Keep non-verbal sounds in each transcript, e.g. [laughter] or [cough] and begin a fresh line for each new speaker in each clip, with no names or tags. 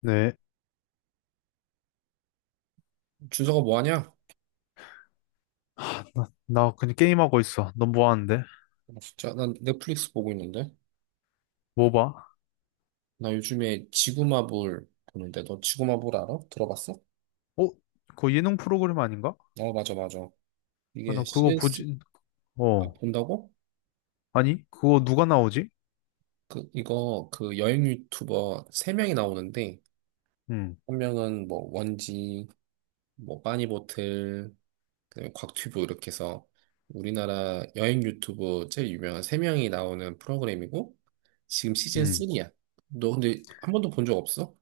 네.
준서가 뭐 하냐?
나 그냥 게임하고 있어. 넌 뭐 하는데?
진짜 난 넷플릭스 보고 있는데.
뭐 봐?
나 요즘에 지구마블 보는데 너 지구마블 알아? 들어봤어?
어? 그거 예능 프로그램 아닌가?
어, 맞아, 맞아.
아,
이게
나 그거
시즌 쓰
보지,
아,
어.
본다고?
아니? 그거 누가 나오지?
그 이거 그 여행 유튜버 세 명이 나오는데
응,
한 명은 뭐 원지, 뭐 빠니보틀, 그다음에 곽튜브 이렇게 해서 우리나라 여행 유튜브 제일 유명한 세 명이 나오는 프로그램이고 지금 시즌
응.
3야. 너 근데 한 번도 본 적 없어?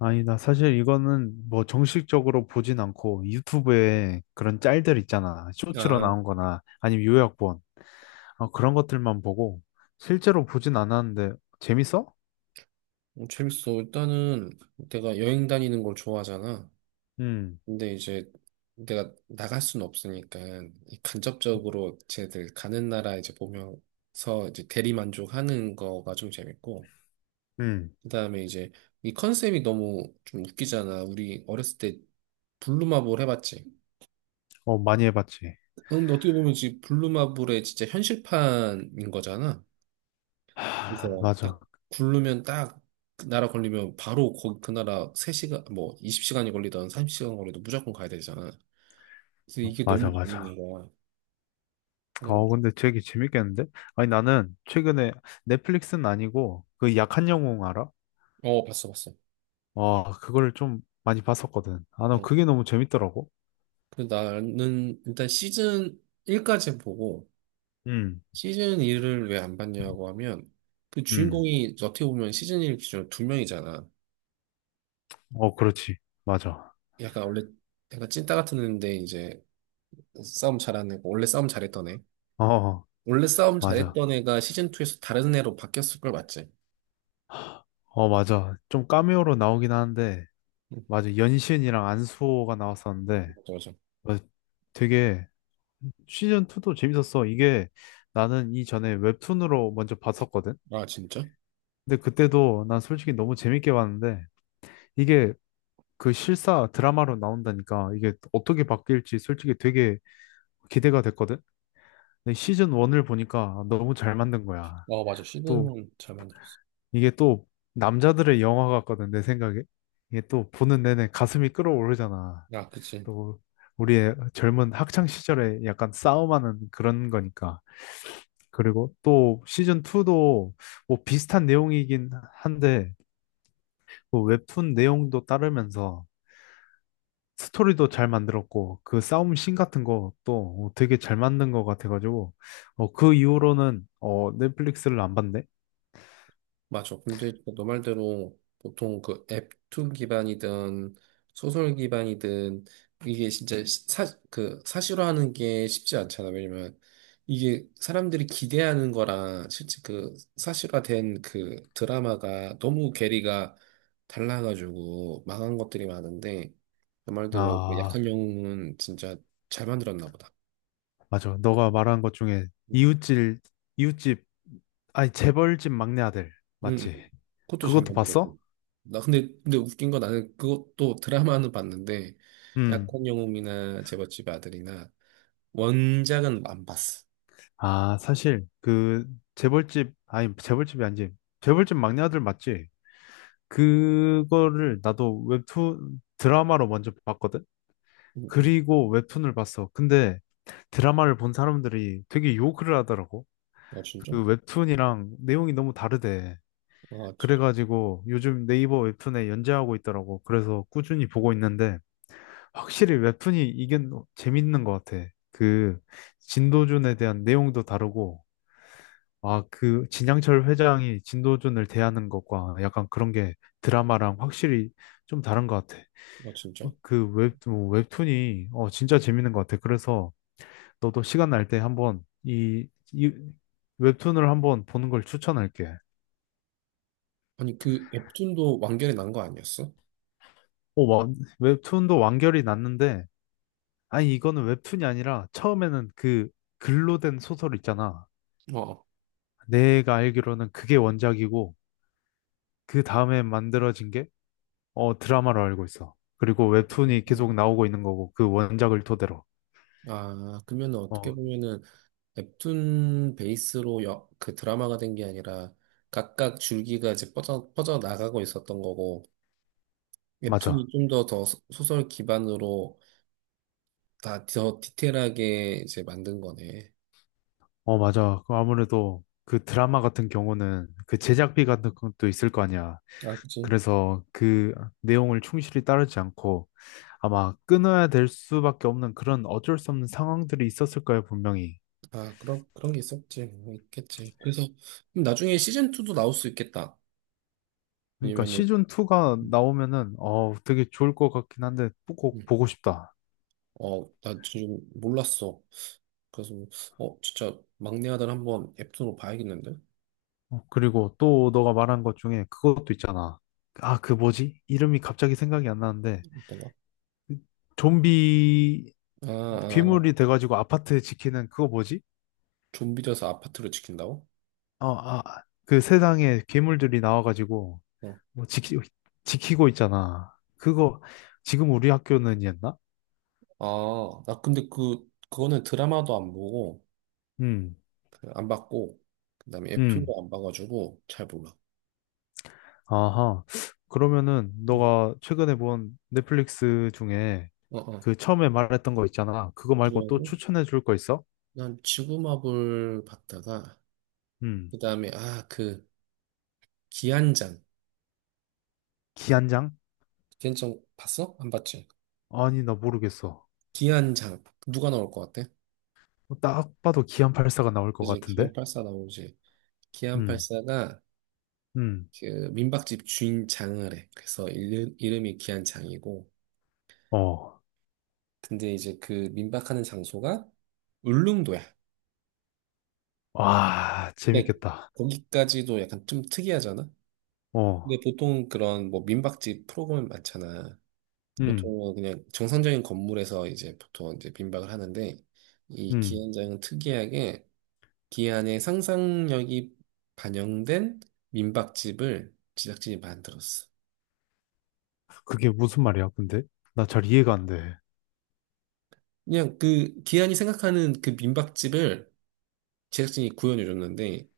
아니, 나 사실 이거는 뭐 정식적으로 보진 않고 유튜브에 그런 짤들 있잖아. 쇼츠로
아,
나온 거나 아니면 요약본. 아, 그런 것들만 보고 실제로 보진 않았는데 재밌어?
어, 재밌어. 일단은 내가 여행 다니는 걸 좋아하잖아.
응,
근데 이제 내가 나갈 수는 없으니까 이 간접적으로 쟤들 가는 나라 이제 보면서 이제 대리만족하는 거가 좀 재밌고,
응.
그다음에 이제 이 컨셉이 너무 좀 웃기잖아. 우리 어렸을 때 블루마블 해봤지.
어, 많이 해봤지.
근데 어떻게 보면 지금 블루마블의 진짜 현실판인 거잖아.
하,
그래서 딱
맞아.
굴르면 딱그 나라 걸리면 바로 거기 그 나라 세 시간 뭐 20시간이 걸리든 30시간 걸리든 무조건 가야 되잖아. 그래서
어,
이게 너무
맞아, 맞아.
재밌는 거야. 그냥.
어, 근데 되게 재밌겠는데? 아니, 나는 최근에 넷플릭스는 아니고 그 약한 영웅 알아?
어, 봤어 봤어.
와, 그거를 좀 많이 봤었거든. 아, 나
어.
그게 너무 재밌더라고.
그 나는 일단 시즌 1까지 보고
음,
시즌 2를 왜 안 봤냐고 하면, 그
음.
주인공이 어떻게 보면 시즌 1 기준으로 두 명이잖아.
어, 그렇지. 맞아.
약간 원래 약간 찐따 같은 애인데 이제 싸움 잘하는 애고, 원래 싸움 잘했던 애.
어,
원래 싸움
맞아.
잘했던 애가 시즌 2에서 다른 애로 바뀌었을 걸, 맞지?
어, 맞아. 좀 카메오로 나오긴 하는데, 맞아. 연신이랑 안수호가 나왔었는데,
맞아, 맞아.
맞아. 되게 시즌 2도 재밌었어. 이게 나는 이전에 웹툰으로 먼저 봤었거든.
아, 진짜?
근데 그때도 난 솔직히 너무 재밌게 봤는데, 이게 그 실사 드라마로 나온다니까 이게 어떻게 바뀔지 솔직히 되게 기대가 됐거든. 근데 시즌 1을 보니까 너무 잘 만든 거야.
어, 맞아.
또
시드는 잘 만들었어.
이게 또 남자들의 영화 같거든 내 생각에. 이게 또 보는 내내 가슴이 끓어오르잖아.
아, 그치.
또 우리의 젊은 학창 시절에 약간 싸움하는 그런 거니까. 그리고 또 시즌 2도 뭐 비슷한 내용이긴 한데 뭐 웹툰 내용도 따르면서 스토리도 잘 만들었고 그 싸움 씬 같은 것도 어, 되게 잘 만든 것 같아가지고 어, 그 이후로는 어, 넷플릭스를 안 봤네.
맞아. 근데 너 말대로 보통 그 앱2 기반이든 소설 기반이든, 이게 진짜 그 사실화하는 게 쉽지 않잖아. 왜냐면 이게 사람들이 기대하는 거랑 실제 그 사실화된 그 드라마가 너무 괴리가 달라가지고 망한 것들이 많은데, 너 말대로 그
아
약한 영웅은 진짜 잘 만들었나 보다.
맞아. 너가 말한 것 중에
응.
이웃집 이웃집 아니 재벌집 막내 아들
응,
맞지?
그것도 잘
그것도
만들었고.
봤어?
나 근데 웃긴 건, 나는 그것도 드라마는 봤는데
음.
약혼 영웅이나 제멋집 아들이나 원작은 안 봤어.
아 사실 그 재벌집 아니 재벌집이 아니지 재벌집 막내 아들 맞지? 그거를 나도 웹툰 드라마로 먼저 봤거든.
응. 음.
그리고 웹툰을 봤어. 근데 드라마를 본 사람들이 되게 욕을 하더라고.
아, 진짜?
그 웹툰이랑 내용이 너무 다르대.
아,
그래가지고 요즘 네이버 웹툰에 연재하고 있더라고. 그래서 꾸준히 보고 있는데 확실히 웹툰이 이게 너- 재밌는 것 같아. 그 진도준에 대한 내용도 다르고 아, 그 진양철 회장이 진도준을 대하는 것과 약간 그런 게 드라마랑 확실히 좀 다른 것 같아.
아,
어,
진짜?
그 웹, 뭐 웹툰이 어, 진짜 재밌는 것 같아. 그래서 너도 시간 날 때 한번 이 웹툰을 한번 보는 걸 추천할게.
아니, 그 웹툰도 완결이 난 거 아니었어?
어, 와, 웹툰도 완결이 났는데, 아니, 이거는 웹툰이 아니라 처음에는 그 글로 된 소설 있잖아.
어.
내가 알기로는 그게 원작이고, 그 다음에 만들어진 게 어, 드라마로 알고 있어. 그리고 웹툰이 계속
음.
나오고 있는 거고, 그 원작을 토대로.
아, 그러면 어떻게
어,
보면은 웹툰 베이스로 그 드라마가 된 게 아니라 각각 줄기가 이제 뻗어 뻗어 나가고 있었던 거고, 웹툰이
맞아.
좀 더 더 소설 기반으로 다 더 디테일하게 이제 만든 거네.
어, 맞아. 그 아무래도 그 드라마 같은 경우는 그 제작비 같은 것도 있을 거 아니야.
아, 그치.
그래서 그 내용을 충실히 따르지 않고 아마 끊어야 될 수밖에 없는 그런 어쩔 수 없는 상황들이 있었을 거예요, 분명히.
아, 그런 게 있었지. 뭐 있겠지. 그래서 그럼 나중에 시즌2도 나올 수 있겠다.
그러니까
왜냐면은,
시즌 2가
음,
나오면은 어 되게 좋을 것 같긴 한데 꼭
음.
보고 싶다.
어, 나 지금 몰랐어. 그래서 어, 진짜 막내 아들 한번 앱으로 봐야겠는데?
어, 그리고 또 너가 말한 것 중에 그것도 있잖아. 아, 그 뭐지? 이름이 갑자기 생각이 안 나는데
어떤가?
좀비
아, 아,
괴물이 돼가지고 아파트 지키는 그거 뭐지?
좀비 돼서 아파트를 지킨다고?
어, 아, 그 세상에 괴물들이 나와가지고
어.
뭐 지키, 지키고 있잖아. 그거 지금 우리 학교는이었나?
아, 나 근데 그거는 드라마도 안 보고,
음,
그안 봤고, 그 다음에
음.
앱툰도 안 봐가지고 잘 몰라.
아하. 그러면은
응.
너가 최근에 본 넷플릭스 중에
어, 어.
그 처음에 말했던 거 있잖아. 그거 말고 또
지금
추천해 줄 거 있어?
난 지구마블 봤다가
음.
그다음에, 아, 그 기안장.
기안장?
걔는 좀 봤어? 안 봤지?
아니, 나 모르겠어.
기안장 누가 나올 것 같아?
딱 봐도 기안84가 나올 것
그지,
같은데?
기안 84 나오지. 기안
음,
84가
음.
그 민박집 주인장을 해. 그래서 이름이 기안장이고,
어.
근데 이제 그 민박하는 장소가 울릉도야.
와,
근데
재밌겠다.
거기까지도 약간 좀 특이하잖아. 근데
어.
보통 그런 뭐 민박집 프로그램 많잖아.
음,
보통은 그냥 정상적인 건물에서 이제 보통 이제 빈박을 하는데, 이
음.
기안장은 특이하게 기안의 상상력이 반영된 민박집을 제작진이 만들었어.
그게 무슨 말이야, 근데? 나 잘 이해가 안 돼.
그냥 그 기안이 생각하는 그 민박집을 제작진이 구현해 줬는데,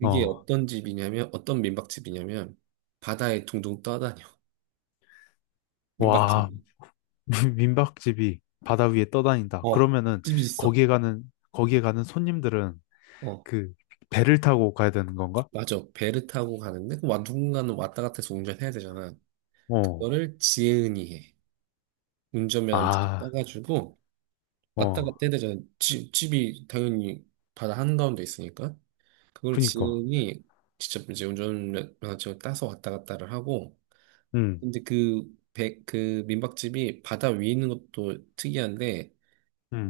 이게
어.
어떤 집이냐면, 어떤 민박집이냐면 바다에 둥둥 떠다녀. [laughs] 민박집.
와, [laughs] 민박집이 바다 위에 떠다닌다.
어.
그러면은
집이 있어.
거기에 가는 손님들은
어.
그 배를 타고 가야 되는 건가?
맞아. 배를 타고 가는데, 와, 누군가는 왔다 갔다 해서 운전해야 되잖아.
어.
그거를 지혜은이 해. 운전면허를 직접
아,
따가지고 왔다 갔다
어.
해야 되잖아. 집이 당연히 바다 한가운데 있으니까. 그걸
그니까.
지인이 직접 이제 운전면허증을 따서 왔다 갔다를 하고,
음.
근데 그 민박집이 바다 위에 있는 것도 특이한데,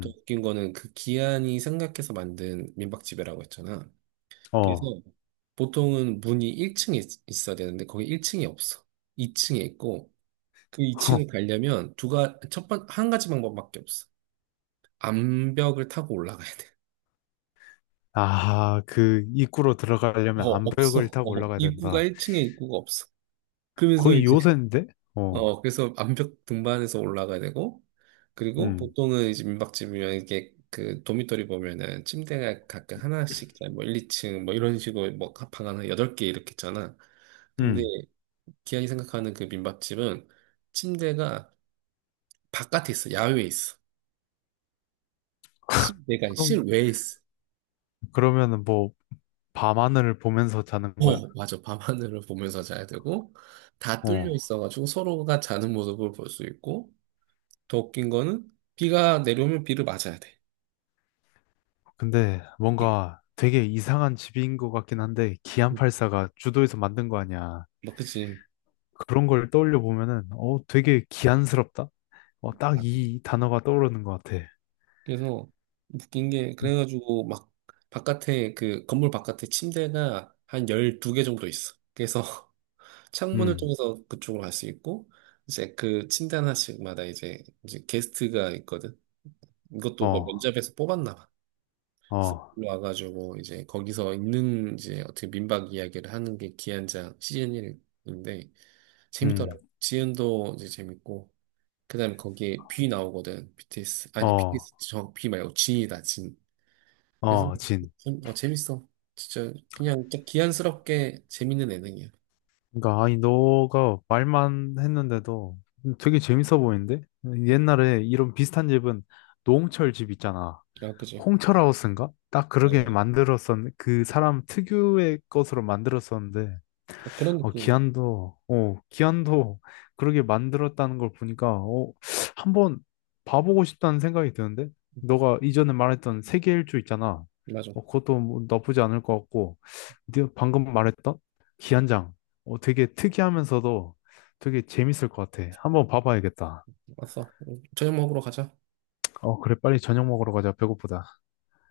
또 웃긴 거는 그 기한이 생각해서 만든 민박집이라고 했잖아. 그래서
어.
보통은 문이 1층에 있어야 되는데 거기 1층이 없어. 2층에 있고, 그 2층을
[laughs]
가려면 두 가, 첫 번, 한 가지 방법밖에 없어. 암벽을 타고 올라가야 돼.
아, 그 입구로 들어가려면
어,
암벽을
없어.
타고
어,
올라가야
입구가
된다.
1층에 입구가 없어. 그래서
거의
이제,
요새인데? 어.
어, 그래서 암벽 등반해서 올라가야 되고, 그리고
음.
보통은 이제 민박집이면 이게 그 도미토리 보면은 침대가 각각 하나씩, 뭐 1, 2층 뭐 이런 식으로 뭐 방 하나 8개 이렇게 있잖아. 근데
음.
기왕이 생각하는 그 민박집은 침대가 바깥에 있어. 야외에 있어. 실내가 아니라
그럼
실외에 있어.
그러면은 뭐 밤하늘을 보면서 자는 거야?
어, 맞아. 밤하늘을 보면서 자야 되고, 다 뚫려
어.
있어가지고 서로가 자는 모습을 볼 수 있고, 더 웃긴 거는 비가 내려오면 비를 맞아야 돼.
근데
응.
뭔가 되게 이상한 집인 것 같긴 한데 기안
응.
팔사가 주도해서 만든 거 아니야.
막, 그치.
그런 걸 떠올려 보면은 어 되게 기안스럽다. 어 딱
맞아.
이 단어가 떠오르는 것 같아.
그래서 웃긴 게,
음,
그래가지고 막 그 건물 바깥에 침대가 한 12개 정도 있어. 그래서 [laughs] 창문을
음,
통해서 그쪽으로 갈 수 있고, 이제 그 침대 하나씩마다 이제 게스트가 있거든. 이것도 뭐
어,
면접에서 뽑았나 봐. 그래서
어,
와가지고 이제 거기서 있는 이제 어떻게 민박 이야기를 하는 게 기한장 시즌 1인데
음,
재밌더라고. 지은도 이제 재밌고, 그다음에 거기에 뷔 나오거든. BTS. 아니,
어,
BTS 저뷔 말고 진이다 진. 그래서
어, 진.
좀, 어, 재밌어. 진짜 그냥 딱 기한스럽게 재밌는 예능이야.
그러니까 아니 너가 말만 했는데도 되게 재밌어 보이는데? 옛날에 이런 비슷한 집은 노홍철 집 있잖아.
아, 그지?
홍철하우스인가? 딱
맞아,
그러게
맞아.
그 사람 특유의 것으로 만들었었는데,
딱 그런
어,
느낌이야.
기안도, 어, 기안도 [laughs] 그렇게 만들었다는 걸 보니까, 어, 한번 봐보고 싶다는 생각이 드는데?
응,
너가 이전에 말했던 세계 일주 있잖아.
맞아.
어, 그것도 뭐 나쁘지 않을 것 같고, 네가 방금 말했던 기안장, 어, 되게 특이하면서도 되게 재밌을 것 같아. 한번 봐봐야겠다.
왔어. 응, 저녁 먹으러 가자.
어, 그래, 빨리 저녁 먹으러 가자. 배고프다.